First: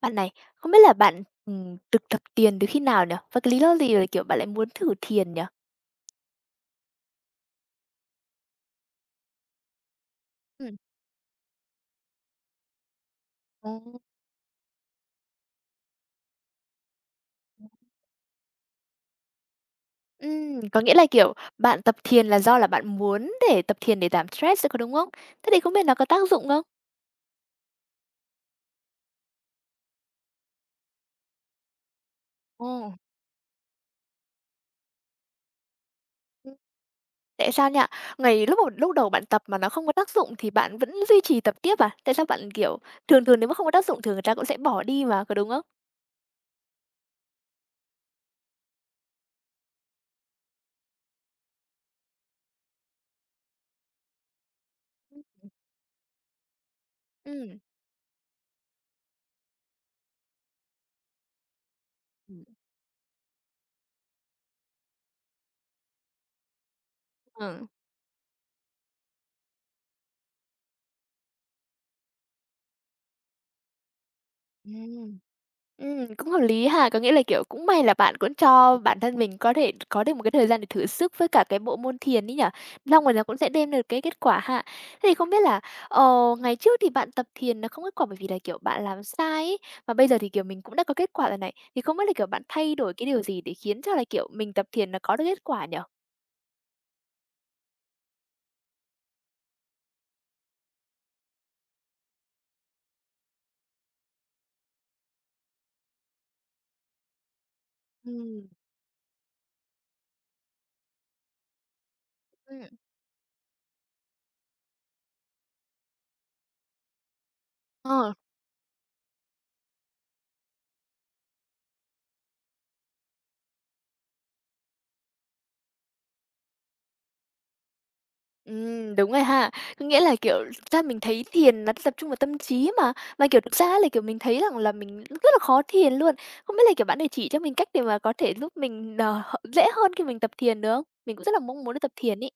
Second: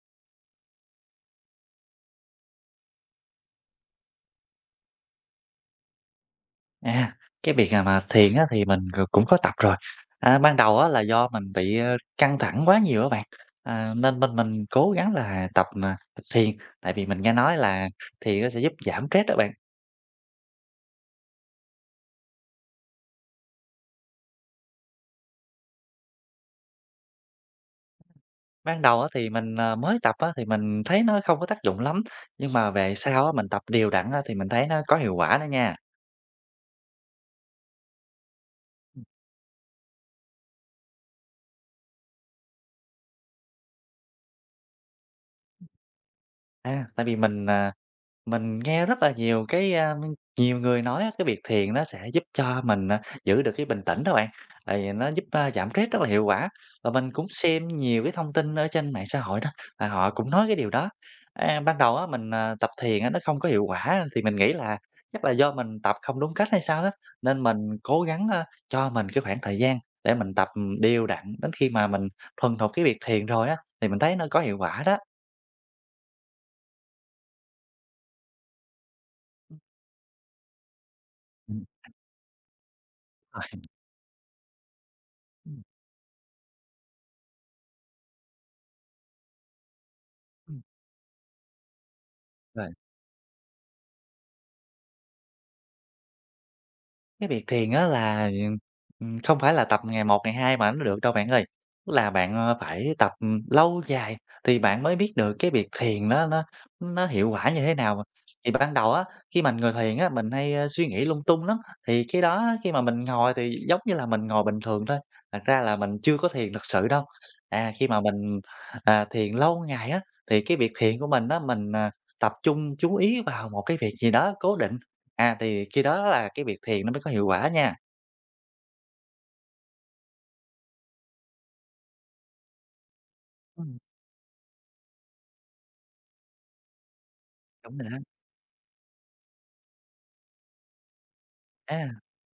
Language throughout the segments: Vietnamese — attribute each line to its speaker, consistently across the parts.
Speaker 1: Bạn này, không biết là bạn, ừm, thực tập thiền từ khi nào nhỉ? Và cái lý do gì, à, kiểu, bạn lại muốn thử thiền nhỉ?
Speaker 2: À, cái việc, à, mà thiền á thì mình c cũng có tập rồi. A, ban
Speaker 1: Ừm.
Speaker 2: đầu á là do mình bị căng thẳng quá nhiều á bạn, ờ,
Speaker 1: Ồ.
Speaker 2: nên nên mình cố gắng là tập, à, thiền, tại vì mình nghe nói là thiền nó sẽ giúp giảm stress đó bạn.
Speaker 1: Ừm, có nghĩa là, kiểu, bạn tập thiền là do là bạn muốn để tập thiền để giảm stress, có đúng không? Thế thì không biết nó có tác dụng không?
Speaker 2: Ban đầu á thì mình, à, mới tập á thì mình thấy nó không có tác dụng lắm, nhưng mà
Speaker 1: Ồ.
Speaker 2: về sau á mình tập đều đặn á thì mình thấy nó có hiệu quả đó nha.
Speaker 1: Tại sao nha, ngày lúc mà lúc đầu lúc
Speaker 2: Ừm.
Speaker 1: đầu bạn tập mà nó không có tác dụng thì bạn vẫn duy trì tập tiếp à? Tại sao bạn, kiểu, thường thường nếu mà không có tác dụng thì người ta cũng sẽ bỏ đi mà, có đúng không?
Speaker 2: Ừm. A, tại vì mình, à, mình nghe rất là nhiều cái, a, nhiều người nói á, cái việc thiền nó sẽ giúp cho mình, à, giữ được cái bình tĩnh đó bạn, tại vì nó
Speaker 1: Ưm,
Speaker 2: giúp, a,
Speaker 1: ừm.
Speaker 2: giảm stress rất là hiệu quả. Và mình cũng
Speaker 1: Ừm.
Speaker 2: xem nhiều cái thông tin ở trên mạng xã hội đó, và họ cũng nói cái điều đó. A, ban đầu á, mình,
Speaker 1: Ừm.
Speaker 2: à, tập thiền nó không có hiệu quả thì mình nghĩ là chắc là do mình tập không đúng cách hay sao á. Nên mình
Speaker 1: Ừ.
Speaker 2: cố gắng, a, cho mình cái khoảng thời gian để mình tập đều đặn đến khi mà mình thuần thục cái việc thiền rồi á thì mình thấy nó có hiệu quả đó.
Speaker 1: Ừm. Ừm, cũng hợp lý ha. Có nghĩa là, kiểu, cũng may là bạn cũng cho bản thân mình có thể có được một cái thời gian để thử sức với cả cái
Speaker 2: Ừm.
Speaker 1: bộ môn thiền ấy nhỉ, xong rồi nó cũng
Speaker 2: Uầy.
Speaker 1: sẽ đem được cái kết quả ha. Thế thì không biết là,
Speaker 2: Ừm.
Speaker 1: ờ, ngày trước thì bạn tập thiền nó không kết quả bởi vì là, kiểu, bạn làm sai ấy, và bây giờ thì, kiểu, mình
Speaker 2: Ừm.
Speaker 1: cũng đã có kết quả rồi này, thì không biết là, kiểu, bạn
Speaker 2: Vâng.
Speaker 1: thay đổi cái điều gì để khiến cho là, kiểu, mình tập thiền nó có được kết quả nhỉ?
Speaker 2: Cái việc thiền á, ừm, là, ừm, không phải là tập ngày một ngày hai mà nó được đâu bạn ơi, tức là bạn, à, phải tập lâu dài thì bạn mới biết được cái việc thiền nó nó nó hiệu quả như thế nào mà.
Speaker 1: Ừm.
Speaker 2: Thì ban đầu á, khi mà người thiền á, mình hay suy nghĩ lung tung lắm, thì cái đó á, khi
Speaker 1: Ừm.
Speaker 2: mà mình ngồi thì giống như là mình ngồi bình thường thôi, thật ra là mình chưa có thiền thực sự đâu. À, khi mà
Speaker 1: Ờ.
Speaker 2: mình, à, thiền lâu ngày á, thì cái việc thiền của mình á, mình, à, tập trung chú ý vào một cái việc gì đó cố định, à, thì khi đó là cái việc thiền nó mới có hiệu quả nha.
Speaker 1: Ừm, đúng rồi ha. Có nghĩa là, kiểu, thực ra mình thấy thiền là tập trung vào tâm trí mà. Mà, kiểu, thực ra
Speaker 2: Ừm.
Speaker 1: là, kiểu, mình thấy rằng là mình rất là khó thiền luôn. Không biết là, kiểu, bạn để chỉ cho mình cách
Speaker 2: Đúng
Speaker 1: để
Speaker 2: rồi
Speaker 1: mà
Speaker 2: đó.
Speaker 1: có thể giúp mình, ờ, dễ hơn khi mình tập thiền được không? Mình cũng rất là mong muốn đi tập
Speaker 2: À!
Speaker 1: thiền ấy.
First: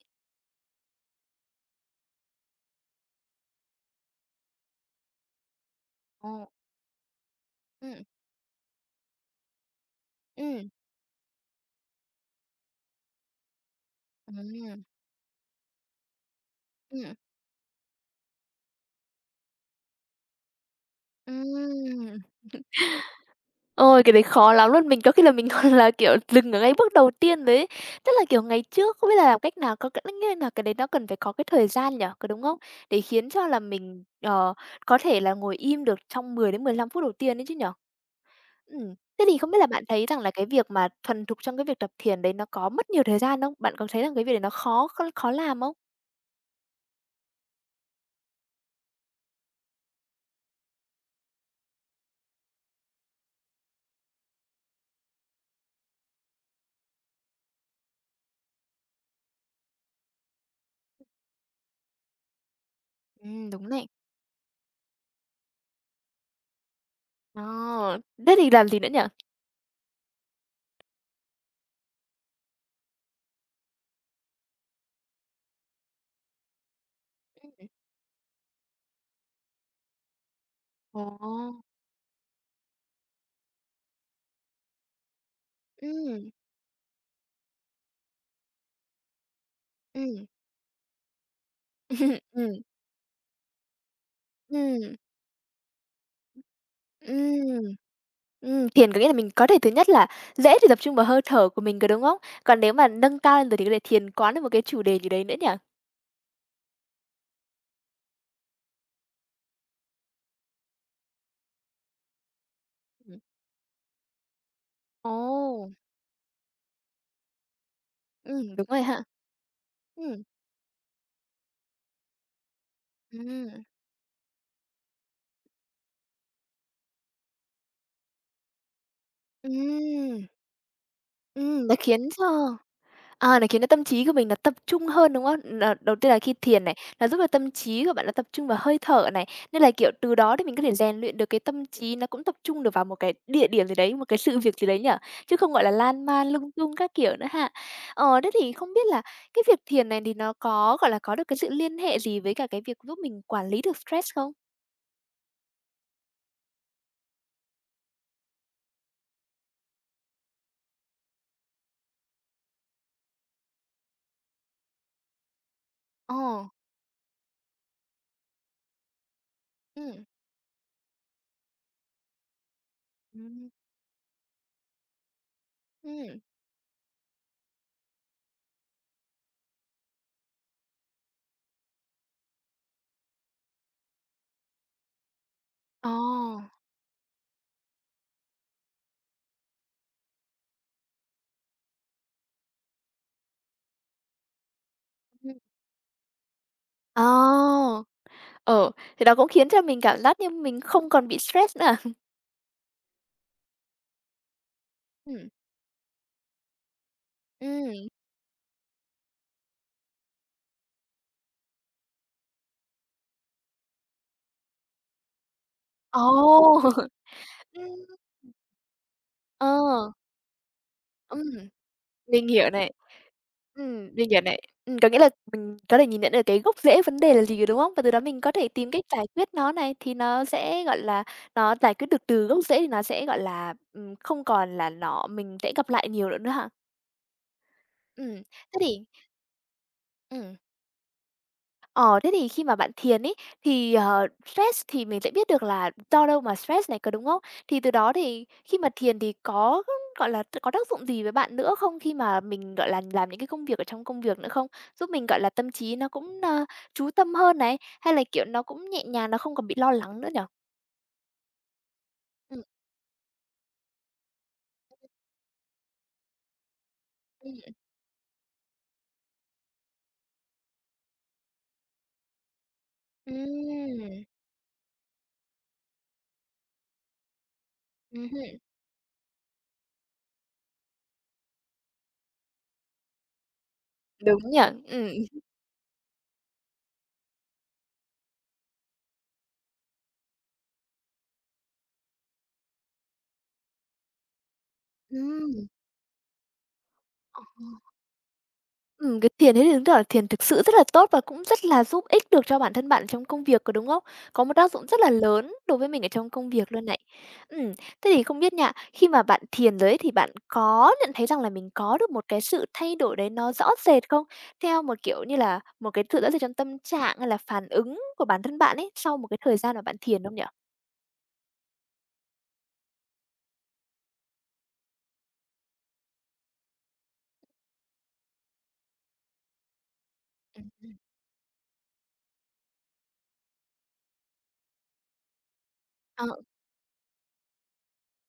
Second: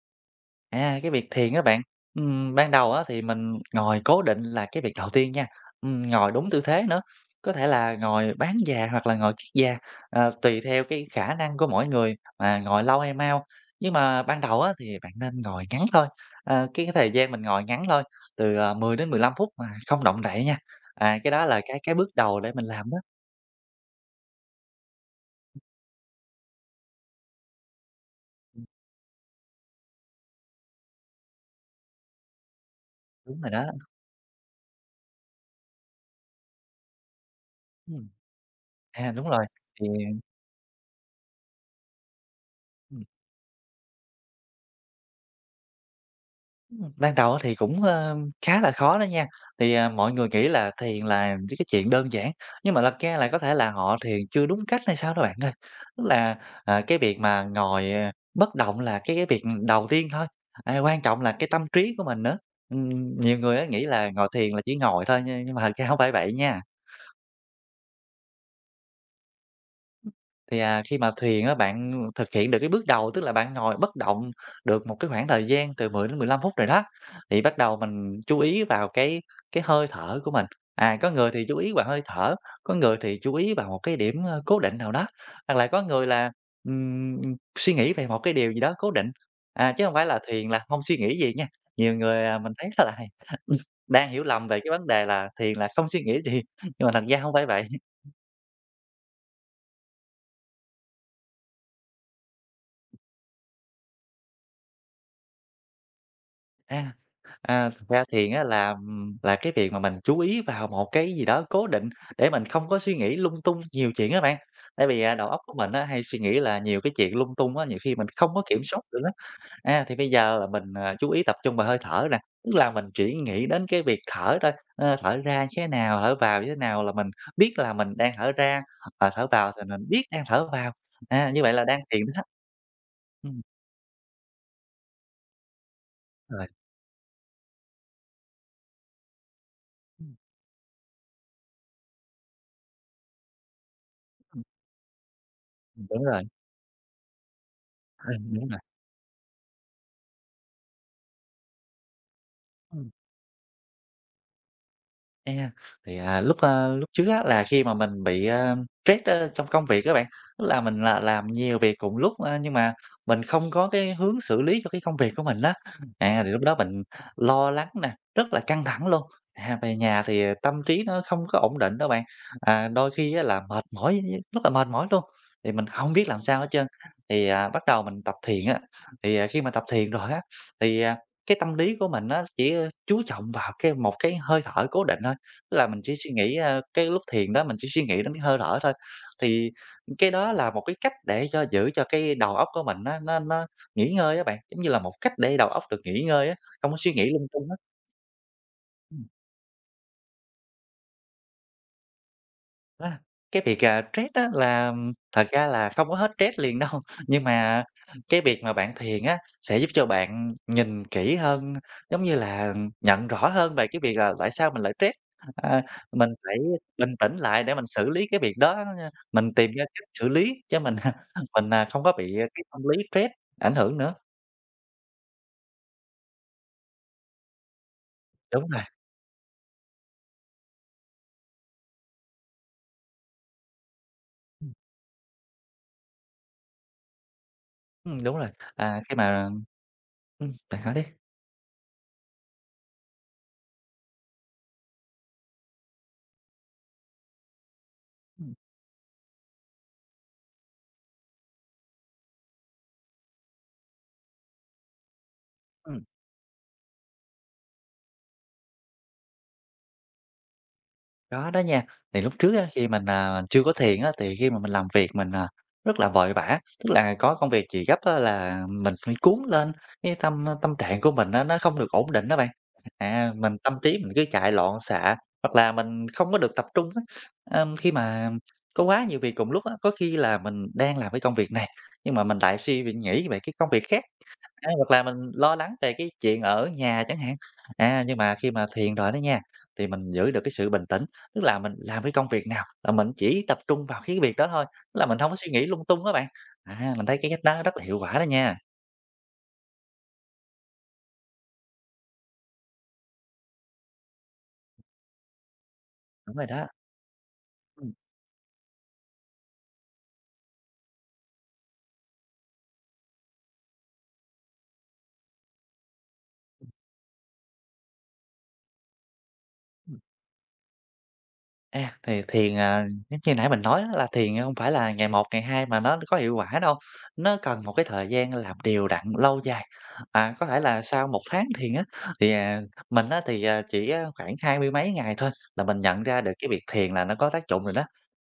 Speaker 2: À, cái việc thiền á bạn, ừm, ban đầu á thì mình ngồi cố định là cái việc đầu tiên nha, ừm, ngồi
Speaker 1: Ồ.
Speaker 2: đúng tư thế nữa, có thể là
Speaker 1: Ừm.
Speaker 2: ngồi bán già hoặc là ngồi kiết già, ờ, tùy
Speaker 1: Ừm.
Speaker 2: theo cái khả năng của mỗi người mà ngồi lâu hay mau. Nhưng mà ban đầu á
Speaker 1: Ừm.
Speaker 2: thì bạn nên ngồi ngắn thôi, ờ, cái cái thời
Speaker 1: Ừm.
Speaker 2: gian mình ngồi ngắn thôi, từ, ờ, 10-15 phút mà không động đậy nha, à,
Speaker 1: Ừm!
Speaker 2: cái đó là cái cái bước đầu để mình làm đó.
Speaker 1: Ôi, cái đấy khó lắm luôn, mình có khi là mình là, kiểu, dừng ở ngay bước đầu tiên rồi ấy. Tức là, kiểu, ngày trước không biết là làm cách nào có nghĩa là cái đấy nó cần phải có cái thời gian nhỉ, có đúng không? Để khiến
Speaker 2: Đúng
Speaker 1: cho
Speaker 2: rồi
Speaker 1: là
Speaker 2: đó.
Speaker 1: mình, ờ, có thể là ngồi im được trong 10-15 phút đầu tiên ấy chứ nhỉ?
Speaker 2: Ừm.
Speaker 1: Ừm,
Speaker 2: À,
Speaker 1: thế
Speaker 2: đúng
Speaker 1: thì
Speaker 2: rồi,
Speaker 1: không biết là bạn
Speaker 2: thì
Speaker 1: thấy rằng là cái việc mà thuần thục trong cái việc tập thiền đấy nó có mất nhiều
Speaker 2: Ừm.
Speaker 1: thời gian không? Bạn có thấy rằng cái việc đấy nó khó kh khó làm không?
Speaker 2: Ừm, ban đầu á thì cũng, ơ, khá là khó đó nha. Thì, à, mọi người nghĩ là thiền là những cái chuyện đơn giản, nhưng mà thật ra là có thể là họ thiền chưa đúng cách hay sao đó bạn ơi. Tức là, à, cái việc mà ngồi, à, bất động là cái việc đầu tiên thôi, a, quan trọng là cái tâm trí của mình nữa. Ừm, nhiều
Speaker 1: Ừm,
Speaker 2: người
Speaker 1: đúng
Speaker 2: nghĩ
Speaker 1: này.
Speaker 2: là ngồi thiền là chỉ ngồi thôi, nh nhưng mà thật ra hổng phải vậy nha.
Speaker 1: À. Thế thì làm gì nữa nhỉ?
Speaker 2: Thì, à, khi mà thiền á, bạn, à, thực hiện được cái bước đầu, tức là bạn ngồi bất động được một cái khoảng thời gian từ 10-15 phút rồi đó, thì
Speaker 1: Ừ,
Speaker 2: bắt
Speaker 1: ừm.
Speaker 2: đầu mình chú ý vào cái cái hơi thở của mình. À, có người thì chú
Speaker 1: Ồ!
Speaker 2: ý vào hơi thở, có người thì chú ý vào một cái điểm, ơ, cố định nào đó, hoặc là có người
Speaker 1: Ừm.
Speaker 2: là, ừm, suy nghĩ về một cái điều gì đó cố định, à chứ hông phải là
Speaker 1: Ừm.
Speaker 2: thiền là không suy nghĩ gì nha. Nhiều người mình
Speaker 1: Ừm.
Speaker 2: thấy rất là hay ừm, đang hiểu lầm về cái vấn
Speaker 1: Ừm.
Speaker 2: đề là thiền là không suy nghĩ gì, nhưng mà thật ra hông phải
Speaker 1: Ừm.
Speaker 2: vậy.
Speaker 1: Ừm, thiền có nghĩa là mình có thể thứ nhất là dễ để tập trung vào hơi thở của mình, có đúng không? Còn nếu mà nâng cao rồi thì có thể thiền quán được một cái chủ đề gì đấy nữa nhỉ?
Speaker 2: A. À, thực ra thiền á là là cái việc mà mình chú ý vào một cái gì đó cố định để mình không có suy nghĩ
Speaker 1: Ừm.
Speaker 2: lung tung nhiều chuyện á bạn, tại vì, à, đầu óc của mình
Speaker 1: Ồ!
Speaker 2: hay suy nghĩ là nhiều cái chuyện lung tung á, nhiều khi mình không có
Speaker 1: Ừm,
Speaker 2: kiểm
Speaker 1: đúng
Speaker 2: soát
Speaker 1: rồi
Speaker 2: được
Speaker 1: ha.
Speaker 2: á. A, thì bây
Speaker 1: Ừm.
Speaker 2: giờ là mình chú ý tập trung vào hơi thở nè, tức là mình chỉ nghĩ
Speaker 1: Ừm.
Speaker 2: đến cái việc thở thôi, ơ, thở ra như thế nào, thở vào như thế nào là mình biết là mình đang thở ra, và thở vào thì mình biết đang
Speaker 1: Ừm.
Speaker 2: thở vào, a, như vậy là
Speaker 1: Ừm, nó
Speaker 2: đang thiền
Speaker 1: khiến
Speaker 2: đó.
Speaker 1: cho, à,
Speaker 2: Ừm.
Speaker 1: nó khiến cho tâm trí của mình nó tập trung hơn, đúng không? Đ Đầu tiên là khi
Speaker 2: Rồi.
Speaker 1: thiền này, nó giúp cho tâm trí của bạn nó tập trung vào hơi thở này, nên là, kiểu, từ
Speaker 2: Ừm.
Speaker 1: đó thì mình có thể rèn luyện được cái tâm trí nó cũng tập trung được vào một cái địa điểm gì đấy, một cái sự
Speaker 2: Ừm.
Speaker 1: việc gì đấy nhỉ, chứ không, gọi là,
Speaker 2: Ừm, đúng
Speaker 1: lan
Speaker 2: rồi.
Speaker 1: man lung tung các kiểu nữa ha.
Speaker 2: Ừ,
Speaker 1: Ờ, thế
Speaker 2: đúng
Speaker 1: thì
Speaker 2: rồi.
Speaker 1: không biết là cái việc thiền này thì nó có, gọi là, có được cái sự liên hệ gì với cả cái việc
Speaker 2: Ừm.
Speaker 1: giúp mình quản lý được stress không?
Speaker 2: Đây nha, thì, à, lúc, a, lúc trước á là khi mà mình bị, ưm, stress á trong công việc á bạn, tức là mình là làm nhiều việc cùng lúc, a, nhưng mà mình không có cái hướng xử lý cho cái công việc của mình á. À, thì lúc
Speaker 1: Ồ.
Speaker 2: đó mình lo lắng nè, rất là căng thẳng luôn, à, về nhà
Speaker 1: Ừm.
Speaker 2: thì, ờ, tâm trí nó không có ổn định đâu bạn, à, đôi khi á là
Speaker 1: Ừm.
Speaker 2: mệt mỏi, [unintelligible] rất là mệt mỏi luôn, thì mình không biết
Speaker 1: Ừm.
Speaker 2: làm sao hết trơn. Thì, à, bắt đầu mình tập thiền á, thì, à, khi mà tập thiền rồi á, thì, à, cái tâm lý của mình nó chỉ, ơ, chú trọng vào cái một cái hơi thở cố định thôi, tức là mình chỉ suy nghĩ,
Speaker 1: Ồ!
Speaker 2: a, cái lúc thiền đó mình chỉ suy nghĩ đến cái hơi thở thôi. Thì cái đó là một cái cách để cho giữ cho cái đầu óc của mình nó nó nó nghỉ ngơi á bạn, giống như là một cách để
Speaker 1: Ừm.
Speaker 2: đầu óc được nghỉ ngơi á, không có suy
Speaker 1: À,
Speaker 2: nghĩ lung tung á.
Speaker 1: ừ, thì
Speaker 2: Ừm.
Speaker 1: đó cũng khiến cho mình cảm giác như mình không còn bị stress nữa à?
Speaker 2: A, cái việc, à, stress á là, ừm, thật
Speaker 1: Ừm.
Speaker 2: ra là không có hết stress liền đâu, nhưng mà
Speaker 1: Ừm.
Speaker 2: cái việc mà bạn thiền á sẽ giúp cho bạn nhìn kỹ hơn, giống như là nhận rõ hơn về cái việc là tại sao mình lại stress. H a, mình
Speaker 1: Ồ!
Speaker 2: phải bình tĩnh lại để mình xử
Speaker 1: Ưm.
Speaker 2: lý cái việc đó đó nha, mình
Speaker 1: Ờ.
Speaker 2: tìm ra cách xử lý chứ mình
Speaker 1: Ừm,
Speaker 2: mình, ờ, không có bị
Speaker 1: mình
Speaker 2: cái
Speaker 1: hiểu
Speaker 2: tâm
Speaker 1: này,
Speaker 2: lý stress ảnh hưởng
Speaker 1: ừm,
Speaker 2: nữa.
Speaker 1: mình hiểu này. Ừm, có nghĩa là mình có thể nhìn nhận ra được cái gốc rễ vấn đề là gì rồi, đúng không? Và từ đó mình có thể
Speaker 2: Đúng rồi.
Speaker 1: tìm cách giải quyết nó này, thì nó sẽ, gọi là, nó giải quyết được từ gốc rễ thì nó sẽ, gọi là, ừm, không
Speaker 2: Ừm.
Speaker 1: còn là nó mình sẽ gặp lại nhiều lận nữa ha.
Speaker 2: Ừm, đúng
Speaker 1: Ừm,
Speaker 2: rồi,
Speaker 1: thế
Speaker 2: à,
Speaker 1: thì
Speaker 2: khi mà ừm,
Speaker 1: Ừm.
Speaker 2: bạn nói đi.
Speaker 1: Ờ, thế thì khi mà bạn thiền ấy thì, ờ, stress thì mình sẽ biết được là do đâu mà stress này, có đúng không? Thì từ đó thì
Speaker 2: Ừm.
Speaker 1: khi mà thiền thì có, gọi là, có tác dụng gì với bạn nữa không khi mà mình, gọi là, làm những cái công việc ở trong công việc nữa không, giúp mình gọi là tâm trí
Speaker 2: Ừm.
Speaker 1: nó cũng, ơ, chú tâm hơn này, hay là, kiểu, nó cũng nhẹ nhàng, nó không còn bị lo lắng nữa nhỉ?
Speaker 2: Có đó nha. Thì lúc
Speaker 1: Ừm.
Speaker 2: trước khi mình, à, chưa có thiền á, thì khi mà mình làm việc mình à rất là vội vã, tức là có công
Speaker 1: Ừm.
Speaker 2: việc gì gấp á là mình phải cuốn lên, cái tâm tâm trạng của mình nó không được ổn định á bạn. À, mình tâm trí mình cứ
Speaker 1: Ừm!
Speaker 2: chạy loạn xạ, hoặc là mình không có được tập trung á. Ưm, khi
Speaker 1: Ừm
Speaker 2: mà
Speaker 1: hưm.
Speaker 2: có quá nhiều việc cùng một lúc á, có khi là mình đang làm cái công việc này, nhưng mà mình lại suy nghĩ về cái công việc khác,
Speaker 1: Đúng nhỉ,
Speaker 2: a, hoặc là
Speaker 1: ừm.
Speaker 2: mình lo lắng về cái chuyện ở nhà chẳng hạn. À, nhưng mà khi mà thiền rồi đó nha, thì mình giữ được cái sự bình tĩnh, tức là mình làm cái công việc nào là mình chỉ tập trung vào cái việc đó thôi, tức là mình hông có suy nghĩ
Speaker 1: Ừm.
Speaker 2: lung tung á bạn. À, mình thấy cái cách
Speaker 1: Ồ.
Speaker 2: đó rất là hiệu quả đó nha.
Speaker 1: Ừm, cái thiền ấy thì chứng tỏ thiền thực sự rất là tốt và cũng rất là giúp ích được cho bản thân bạn trong công việc, có đúng không? Có một tác dụng rất là lớn đối với mình ở trong
Speaker 2: Đúng rồi
Speaker 1: công
Speaker 2: đó.
Speaker 1: việc luôn này. Ừm,
Speaker 2: Ừm.
Speaker 1: thế thì không biết nha, khi mà bạn thiền rồi ấy thì bạn có nhận thấy rằng là mình có được một cái sự thay đổi đấy nó rõ rệt không? Theo một, kiểu như là, một cái sự rõ rệt trong tâm trạng, hay là phản ứng của bản thân bạn ấy sau một cái thời gian mà bạn
Speaker 2: Ừm.
Speaker 1: thiền không nhỉ?
Speaker 2: À, thì thiền à, giống như nãy mình nói á là thiền, a, hông phải là ngày một, ngày hai mà nó có hiệu quả đâu. Nó cần một cái thời gian làm đều đặn lâu dài, bạn có thể
Speaker 1: Ừm,
Speaker 2: là
Speaker 1: ừm.
Speaker 2: sau 1 tháng thiền á, thì, à mình á thì, à, chỉ, a, khoảng hai mươi mấy ngày thôi là mình nhận ra
Speaker 1: Ờ.
Speaker 2: được cái việc thiền là nó có tác dụng rồi đó.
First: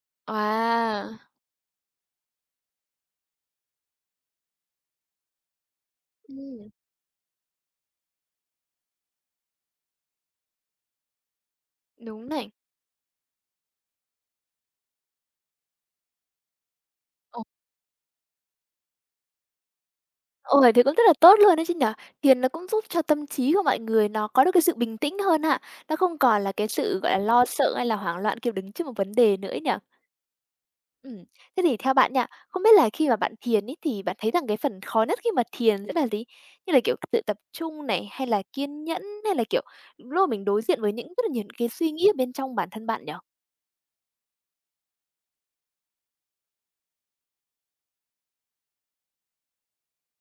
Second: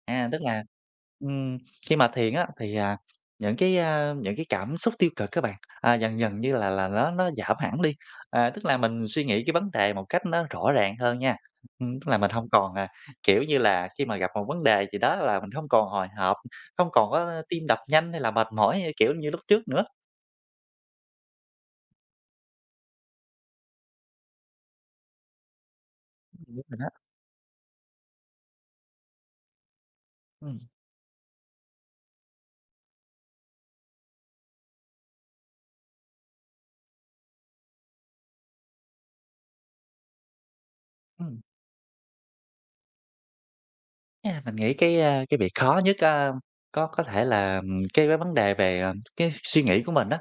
Speaker 2: À, tức là,
Speaker 1: À!
Speaker 2: ừm, khi mà thiền á thì, à, những cái, a, những cái cảm xúc tiêu cực á bạn, à, dần dần như
Speaker 1: Ừm.
Speaker 2: là là nó nó giảm hẳn đi, ờ, tức là mình suy nghĩ cái vấn đề một cách nó rõ ràng hơn nha, ừ, tức là
Speaker 1: Đúng
Speaker 2: mình
Speaker 1: này.
Speaker 2: hông còn, à kiểu như là, khi mà gặp một vấn đề gì đó là mình hông còn hồi hộp, hông còn có
Speaker 1: Ồ.
Speaker 2: tim đập nhanh hay là mệt mỏi kiểu như lúc trước nữa.
Speaker 1: Ôi, thế cũng rất là tốt luôn ấy chứ nhỉ? Thiền nó cũng giúp cho tâm trí của mọi người nó có được cái sự bình tĩnh hơn ha. Nó không còn là
Speaker 2: [unintelligible]
Speaker 1: cái
Speaker 2: Rồi đó.
Speaker 1: sự, gọi là, lo sợ hay là hoảng loạn kiểu đứng trước một vấn đề nữa ấy nhỉ?
Speaker 2: Ừm.
Speaker 1: Ừm, thế thì theo bạn nha, không biết là khi mà bạn thiền ấy thì bạn thấy rằng cái phần khó nhất khi mà thiền sẽ là gì? Như là, kiểu, tự tập trung này hay là kiên nhẫn hay là, kiểu, những lúc mà mình đối diện với những rất là
Speaker 2: Ừm.
Speaker 1: nhiều những cái suy nghĩ ở bên trong bản thân bạn nhỉ?
Speaker 2: À, mình nghĩ cái, a, cái việc khó nhất á có có thể là, ừm, cái vấn vấn đề về, à, cái suy nghĩ của mình á,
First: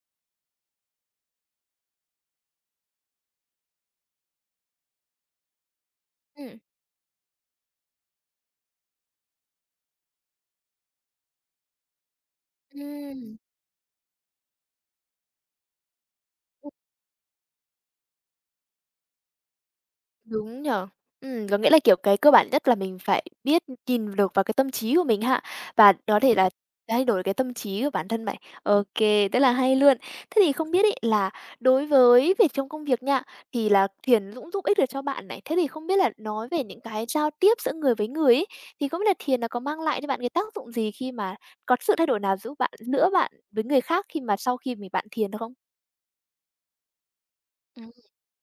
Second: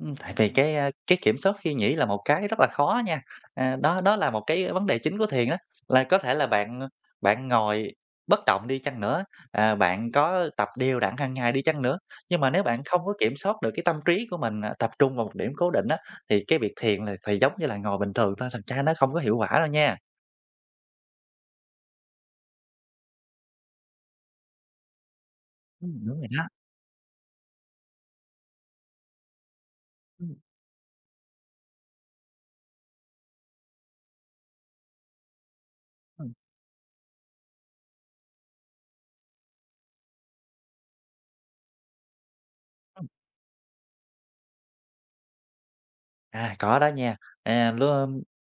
Speaker 2: ừm, tại vì cái, a, cái kiểm soát suy nghĩ là một cái rất là khó nha. Ờ, đó, đó là một cái vấn đề chính của thiền á, là có thể là
Speaker 1: Ừm.
Speaker 2: bạn, a, bạn ngồi bất động đi chăng nữa, ờ, bạn có tập đều đặn hàng ngày đi chăng nữa, nhưng mà nếu bạn không có kiểm
Speaker 1: Ừm.
Speaker 2: soát được cái tâm trí của mình, à, tập trung vào một điểm cố định á, thì cái việc thiền là thì giống như là ngồi bình thường thôi, thành ra nó không có hiệu quả đâu nha.
Speaker 1: Đúng nhỉ! Ừm, có nghĩa là, kiểu, cái cơ bản nhất là mình phải biết nhìn được vào cái tâm trí của mình ha và
Speaker 2: Ừm, đúng
Speaker 1: có
Speaker 2: rồi
Speaker 1: thể
Speaker 2: đó.
Speaker 1: là thay đổi cái tâm trí của bản thân này. Ô kê, rất là hay luôn.
Speaker 2: Ừm.
Speaker 1: Thế thì không biết ấy là đối với việc trong công việc nha, thì là thiền cũng giúp ích được cho bạn này, thế thì không biết là
Speaker 2: Ừm.
Speaker 1: nói về những cái giao tiếp giữa người với người ấy, thì không biết là thiền nó có mang lại cho bạn cái tác dụng gì khi mà có sự thay đổi nào giúp bạn
Speaker 2: Ừm.
Speaker 1: nữa bạn với người khác khi mà sau khi mình bạn thiền được không?
Speaker 2: À, có đó nha. À, l
Speaker 1: Ừm.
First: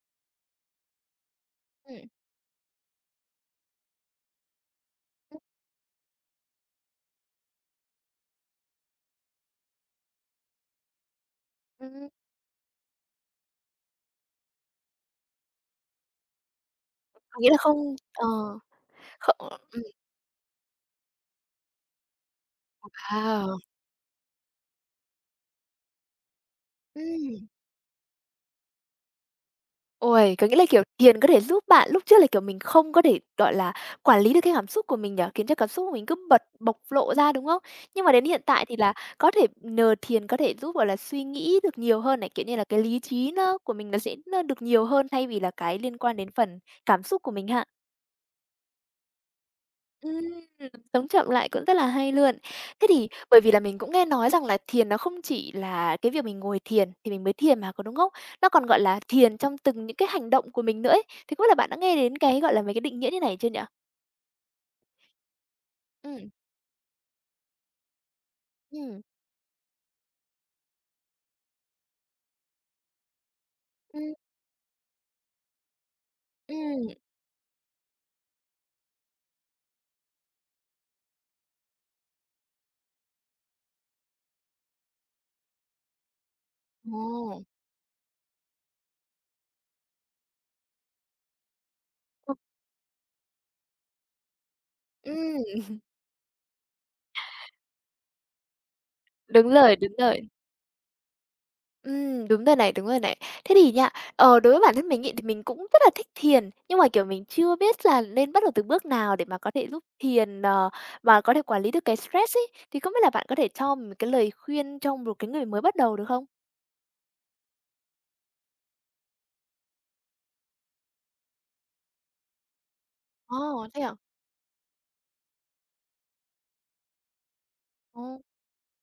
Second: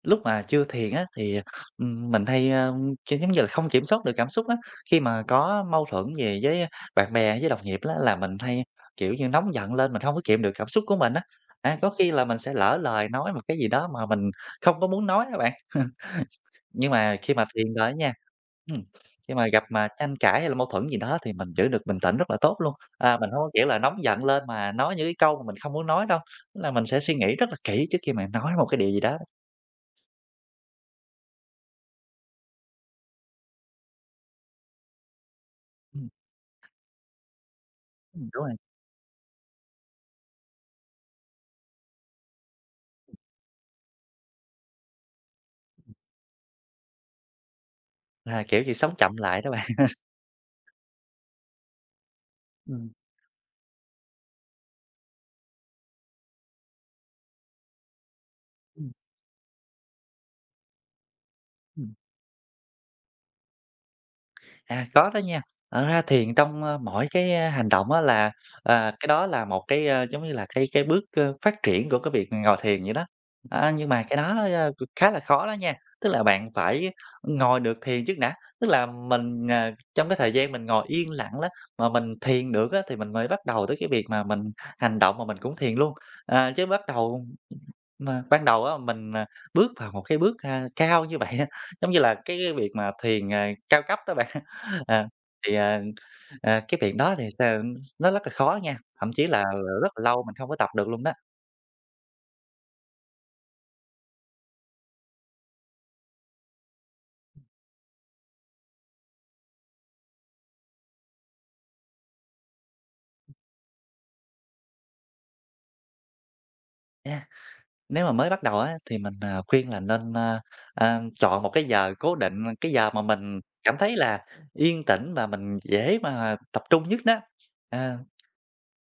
Speaker 2: lúc mà chưa thiền á thì,
Speaker 1: Ừm.
Speaker 2: ừm, mình hay, a, kiểu, giống như là, không kiểm soát được cảm xúc á, khi mà có mâu thuẫn gì với bạn bè với đồng nghiệp á là mình hay, kiểu như, nóng giận lên, mình hông có kìm được cảm xúc của mình á, a, có
Speaker 1: Ừm.
Speaker 2: khi là mình sẽ lỡ lời nói một cái gì đó mà mình không có muốn nói á bạn. Nhưng mà khi
Speaker 1: Có
Speaker 2: mà
Speaker 1: nghĩa là
Speaker 2: thiền rồi á
Speaker 1: không
Speaker 2: nha,
Speaker 1: ờ.
Speaker 2: ừm, khi
Speaker 1: Không
Speaker 2: mà gặp
Speaker 1: ừm.
Speaker 2: mà tranh cãi hay là mâu thuẫn gì đó thì mình giữ được bình tĩnh rất là tốt luôn. Ờ, mình hông có,
Speaker 1: Wow!
Speaker 2: kiểu là, nóng giận lên mà nói những cái câu mà mình không muốn nói đâu, tức là mình sẽ suy nghĩ
Speaker 1: Ừm.
Speaker 2: rất là kỹ trước khi mà nói một cái điều gì đó.
Speaker 1: Ôi, có nghĩa là, kiểu, thiền có thể giúp bạn lúc trước là, kiểu, mình không có thể, gọi là, quản lý được cái cảm xúc của mình nhỉ, khiến cho cảm xúc của mình
Speaker 2: Ừm.
Speaker 1: cứ bật bộc lộ ra, đúng không? Nhưng mà đến
Speaker 2: Ừm,
Speaker 1: hiện
Speaker 2: đúng rồi.
Speaker 1: tại thì là có thể nhờ thiền có thể giúp, gọi là, suy nghĩ được nhiều hơn này, kiểu như là, cái lý trí nó của mình nó sẽ được nhiều hơn thay vì là cái liên quan đến phần cảm xúc của mình ha.
Speaker 2: À, kiểu như sống chậm lại đó bạn.
Speaker 1: Ừm, sống chậm lại cũng rất là hay luôn. Thế
Speaker 2: Ừm.
Speaker 1: thì bởi vì là mình cũng nghe nói rằng là thiền nó không chỉ là cái việc mình ngồi thiền thì mình mới thiền mà, có đúng không? Nó còn, gọi
Speaker 2: Ừm.
Speaker 1: là, thiền trong từng những cái hành động của mình nữa ấy. Thì không biết là bạn đã
Speaker 2: Ừm.
Speaker 1: nghe đến cái, gọi là, mấy cái định nghĩa như thế này chưa nhỉ?
Speaker 2: À, có đó nha, thật ra
Speaker 1: Ừm.
Speaker 2: thiền trong, ơ, mỗi cái hành động á là, à,
Speaker 1: Ừm.
Speaker 2: cái đó là một cái, ơ, giống như là, cái cái bước, ơ, phát triển của cái việc ngồi thiền vậy đó. A, nhưng mà
Speaker 1: Ừm.
Speaker 2: cái đó, a, c khá là khó đó nha, tức là bạn
Speaker 1: Ừm.
Speaker 2: phải ngồi được thiền trước đã, tức là mình, ờ, trong cái thời gian mình ngồi yên lặng ló mà mình thiền được á thì mình mới bắt đầu tới cái việc mà mình hành động mà mình cũng thiền luôn. À, chứ bắt đầu
Speaker 1: Ồ.
Speaker 2: mà ban đầu á mình, ờ, bước vào một cái bước, a, cao như vậy, giống như là c
Speaker 1: [unintelligible]
Speaker 2: cái việc mà thiền, à, cao cấp đó bạn, ờ,
Speaker 1: Ừm.
Speaker 2: thì, ờ, ờ, cái việc đó, ờm, nó rất là khó nha, thậm chí là
Speaker 1: Đúng rồi,
Speaker 2: rất
Speaker 1: đúng
Speaker 2: là lâu
Speaker 1: rồi.
Speaker 2: mình không có tập được luôn đó.
Speaker 1: Ừm, đúng rồi này, đúng rồi này. Thế thì nha, ờ, đối với bản thân mình ấy thì mình cũng rất là thích thiền, nhưng mà, kiểu, mình chưa biết là nên bắt đầu từ bước nào để mà có thể giúp thiền, ờ, và có thể quản lý được cái stress ấy, thì không biết là bạn có thể cho mì một cái lời khuyên cho một cái người mới bắt đầu được không?
Speaker 2: A, nếu mà mới bắt đầu á thì mình, ờ, khuyên là nên, ơ, ờ, chọn một cái giờ cố định, ơ, cái giờ mà mình
Speaker 1: Ồ,
Speaker 2: cảm
Speaker 1: thế à?
Speaker 2: thấy là yên tĩnh và mình dễ mà tập trung nhất đó, ờ,
Speaker 1: Ô,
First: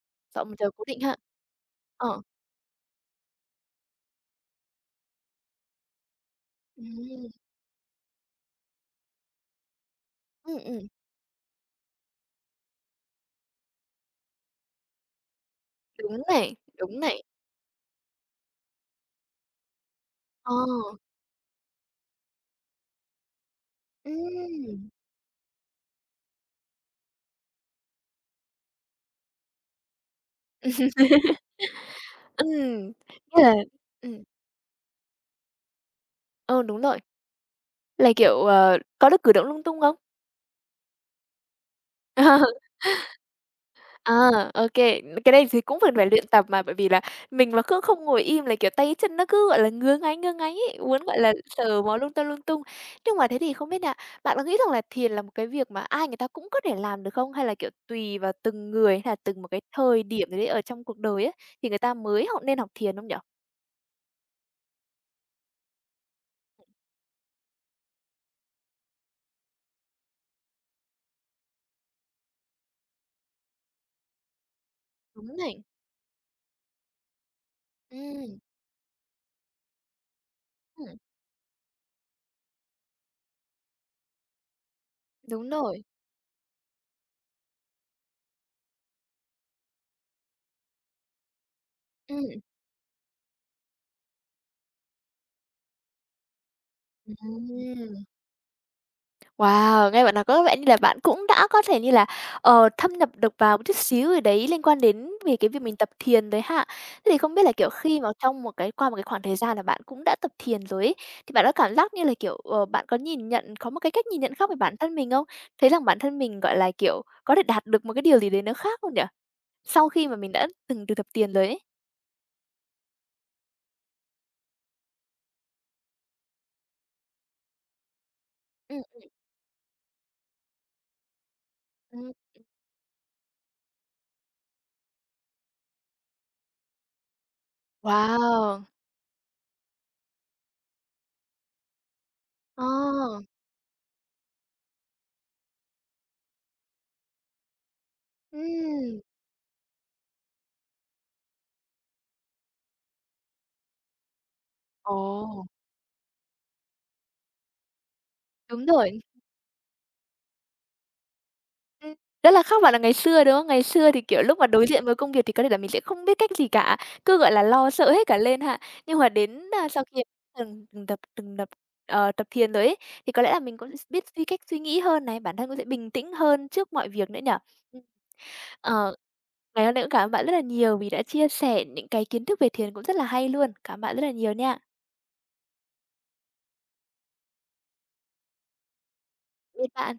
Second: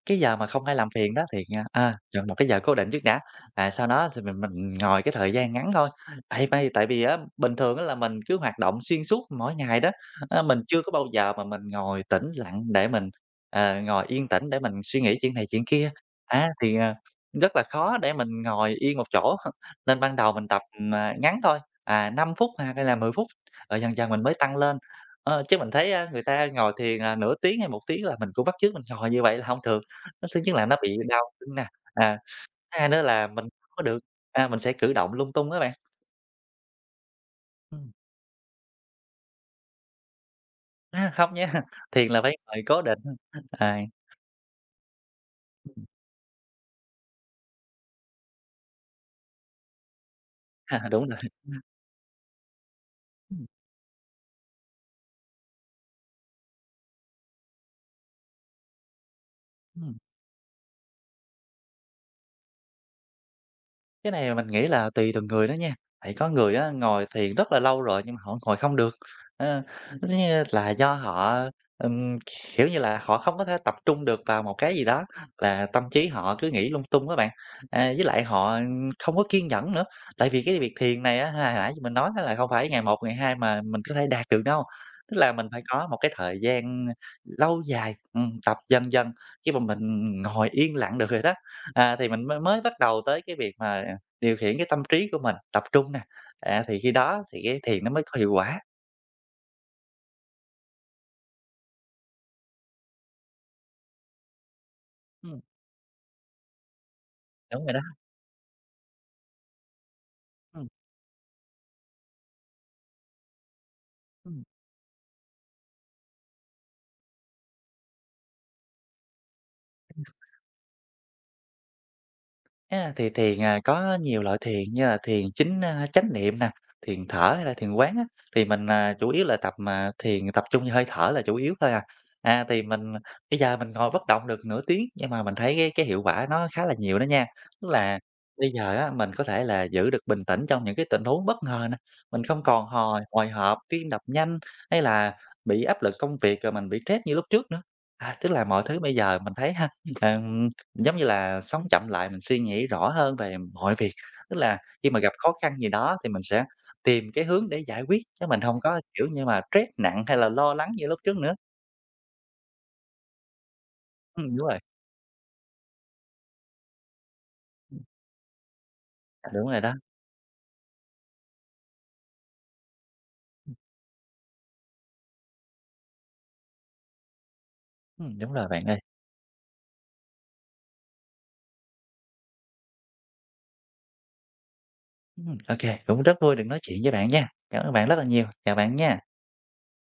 Speaker 2: cái giờ mà
Speaker 1: chọn một
Speaker 2: không
Speaker 1: giờ
Speaker 2: ai
Speaker 1: cố
Speaker 2: làm
Speaker 1: định
Speaker 2: phiền
Speaker 1: ha.
Speaker 2: đó thì, a, a,
Speaker 1: Ờ.
Speaker 2: chọn một cái giờ cố định trước đã, và sau đó thì mình mình ngồi cái thời gian ngắn thôi. Tại tai tại vì á
Speaker 1: Ừm.
Speaker 2: bình thường á là mình cứ hoạt động xuyên suốt mỗi ngày đó, a,
Speaker 1: Ừm,
Speaker 2: mình chưa
Speaker 1: ừm.
Speaker 2: có bao giờ mà mình ngồi tĩnh lặng để mình, ờ, ngồi yên tĩnh để mình suy nghĩ chuyện này chuyện kia,
Speaker 1: Đúng
Speaker 2: á,
Speaker 1: này,
Speaker 2: thì, à,
Speaker 1: đúng này.
Speaker 2: rất là khó để mình ngồi yên một chỗ h nên ban đầu mình
Speaker 1: Ờ.
Speaker 2: tập, ờ, ngắn thôi, à, 5 phút h hay là 10 phút, rồi dần dần mình mới tăng lên.
Speaker 1: Ừm.
Speaker 2: Ơ, chứ mình thấy á, người ta ngồi thiền, à, nửa tiếng hay một tiếng là mình cũng bắt chước mình ngồi như vậy là hông được, ơ, thứ nhất là nó bị đau, đúng hông nè? À, thứ hai
Speaker 1: Ừm.
Speaker 2: nữa là
Speaker 1: Nghĩa
Speaker 2: mình
Speaker 1: là
Speaker 2: có được,
Speaker 1: ừm.
Speaker 2: a, mình sẽ cử động lung tung á bạn.
Speaker 1: Ừ, đúng rồi.
Speaker 2: Ừm.
Speaker 1: Là, kiểu, ờ, có được cử động lung tung không?
Speaker 2: A, không nha, thiền là phải ngồi cố định, à.
Speaker 1: À, ô kê, t cái này thì cũng cần phải luyện tập mà, bởi vì là mình mà cứ không ngồi im là, kiểu, tay chân nó cứ, gọi là, ngứa ngáy ngứa ngáy ấy, muốn,
Speaker 2: Đúng rồi.
Speaker 1: gọi là, sờ mó lung ta lung tung. Nhưng mà thế
Speaker 2: Ừm.
Speaker 1: thì không biết nha, bạn có nghĩ rằng là thiền là một cái việc mà ai người ta cũng có thể làm được không, hay là, kiểu, tùy vào từng người, hay là từng một cái
Speaker 2: Ừm.
Speaker 1: thời điểm gì đấy ở trong cuộc đời ấy, thì người ta mới học nên học thiền không nhỉ?
Speaker 2: Cái này là mình nghĩ là tùy từng người đó nha, tại có người á ngồi thiền rất là lâu rồi nhưng mà họ ngồi không được, à, cứ kiểu như là, do họ, ừm, kiểu như là, họ không có thể tập trung được vào một cái gì đó,
Speaker 1: Đúng này.
Speaker 2: và tâm trí họ cứ nghĩ lung tung á bạn. À, với lại
Speaker 1: Ừm.
Speaker 2: họ không có kiên nhẫn nữa, tại vì cái việc
Speaker 1: Ừm.
Speaker 2: thiền này á, h hồi nãy như mình nói á là không phải ngày 1 ngày 2 mà mình có thể đạt được đâu, tức là mình
Speaker 1: Đúng
Speaker 2: phải
Speaker 1: rồi.
Speaker 2: có một cái thời gian, ơ, lâu dài, ừm, tập dần dần, khi mà mình ngồi yên lặng được rồi đó, à, thì mình mới
Speaker 1: Ừm.
Speaker 2: mới bắt đầu tới cái việc mà điều khiển cái tâm trí của mình tập trung nè, à, thì khi đó thì cái thiền nó mới
Speaker 1: Ừm.
Speaker 2: có hiệu quả.
Speaker 1: Wow, nghe bạn nói có vẻ như là bạn cũng đã có thể như là, ờ, thâm nhập được vào một chút xíu gì đấy liên quan đến về
Speaker 2: Ừm.
Speaker 1: cái việc mình tập thiền rồi ha? Thế thì không biết là,
Speaker 2: Đúng
Speaker 1: kiểu,
Speaker 2: rồi đó.
Speaker 1: khi mà trong một cái qua một cái khoảng thời gian là bạn cũng đã tập thiền
Speaker 2: Ừm.
Speaker 1: rồi ấy, thì bạn có cảm giác như là, kiểu, ờ, bạn có nhìn nhận có một cái cách nhìn nhận
Speaker 2: Ừm.
Speaker 1: khác về bản thân mình không? Thấy rằng bản thân mình, gọi là, kiểu, có thể đạt được một cái điều gì đấy nó khác không nhỉ? Sau khi mà mình đã từng thực tập tiền rồi ấy?
Speaker 2: À, thì thiền, ờ, có nhiều loại thiền, như là thiền chính, a, chánh niệm nè, thiền thở hay là thiền quán á, thì mình,
Speaker 1: Ừm,
Speaker 2: à,
Speaker 1: ừm.
Speaker 2: chủ yếu là tập, à, thiền, à, tập trung vô hơi thở là chủ yếu thôi à.
Speaker 1: Ừm.
Speaker 2: À, thì mình bây giờ mình ngồi bất động được nửa tiếng, nhưng mà mình thấy cái cái hiệu quả nó khá là nhiều đó nha. Tức là bây
Speaker 1: Wow!
Speaker 2: giờ á mình có thể là giữ được bình tĩnh trong những cái tình huống bất ngờ nữa, mình không còn hồi
Speaker 1: À!
Speaker 2: hồi hộp, tim đập nhanh hay là bị áp lực công việc, rồi mình bị stress như lúc trước nữa. À, tức là mọi thứ bây
Speaker 1: Ừm.
Speaker 2: giờ mình thấy ha, ừm, giống như là, sống chậm lại, mình suy nghĩ rõ hơn về mọi việc. Tức là khi mà gặp khó
Speaker 1: Ồ!
Speaker 2: khăn gì đó thì mình sẽ tìm cái hướng để giải quyết chứ mình hông
Speaker 1: Đúng
Speaker 2: có,
Speaker 1: rồi.
Speaker 2: kiểu như mà, stress nặng hay là lo lắng như lúc trước nữa.
Speaker 1: Ừm, rất là khác bạn là ngày xưa, đúng không? Ngày xưa thì, kiểu,
Speaker 2: Ừm,
Speaker 1: lúc
Speaker 2: đúng
Speaker 1: mà
Speaker 2: rồi.
Speaker 1: đối diện với công việc thì có thể là mình sẽ không biết cách gì cả, cứ, gọi là, lo sợ hết cả lên ha? Nhưng mà
Speaker 2: Ờ,
Speaker 1: đến,
Speaker 2: đúng rồi
Speaker 1: a,
Speaker 2: đó.
Speaker 1: sau khi từng từng tập từng đập ờ, tập thiền rồi ấy, thì có lẽ là mình cũng s biết suy cách suy nghĩ hơn này, bản thân cũng sẽ bình tĩnh hơn trước mọi việc nữa nhỉ?
Speaker 2: Ừm, đúng rồi bạn ơi.
Speaker 1: Ờ, ngày hôm nay cũng cảm ơn bạn rất là nhiều vì đã chia sẻ những cái kiến thức về thiền cũng rất là hay luôn, cảm ơn bạn rất là nhiều nha.
Speaker 2: Ừm, ô kê, cũng rất vui được nói chuyện với bạn nha, cảm ơn bạn rất là nhiều, chào bạn nha.
Speaker 1: Biệt bạn.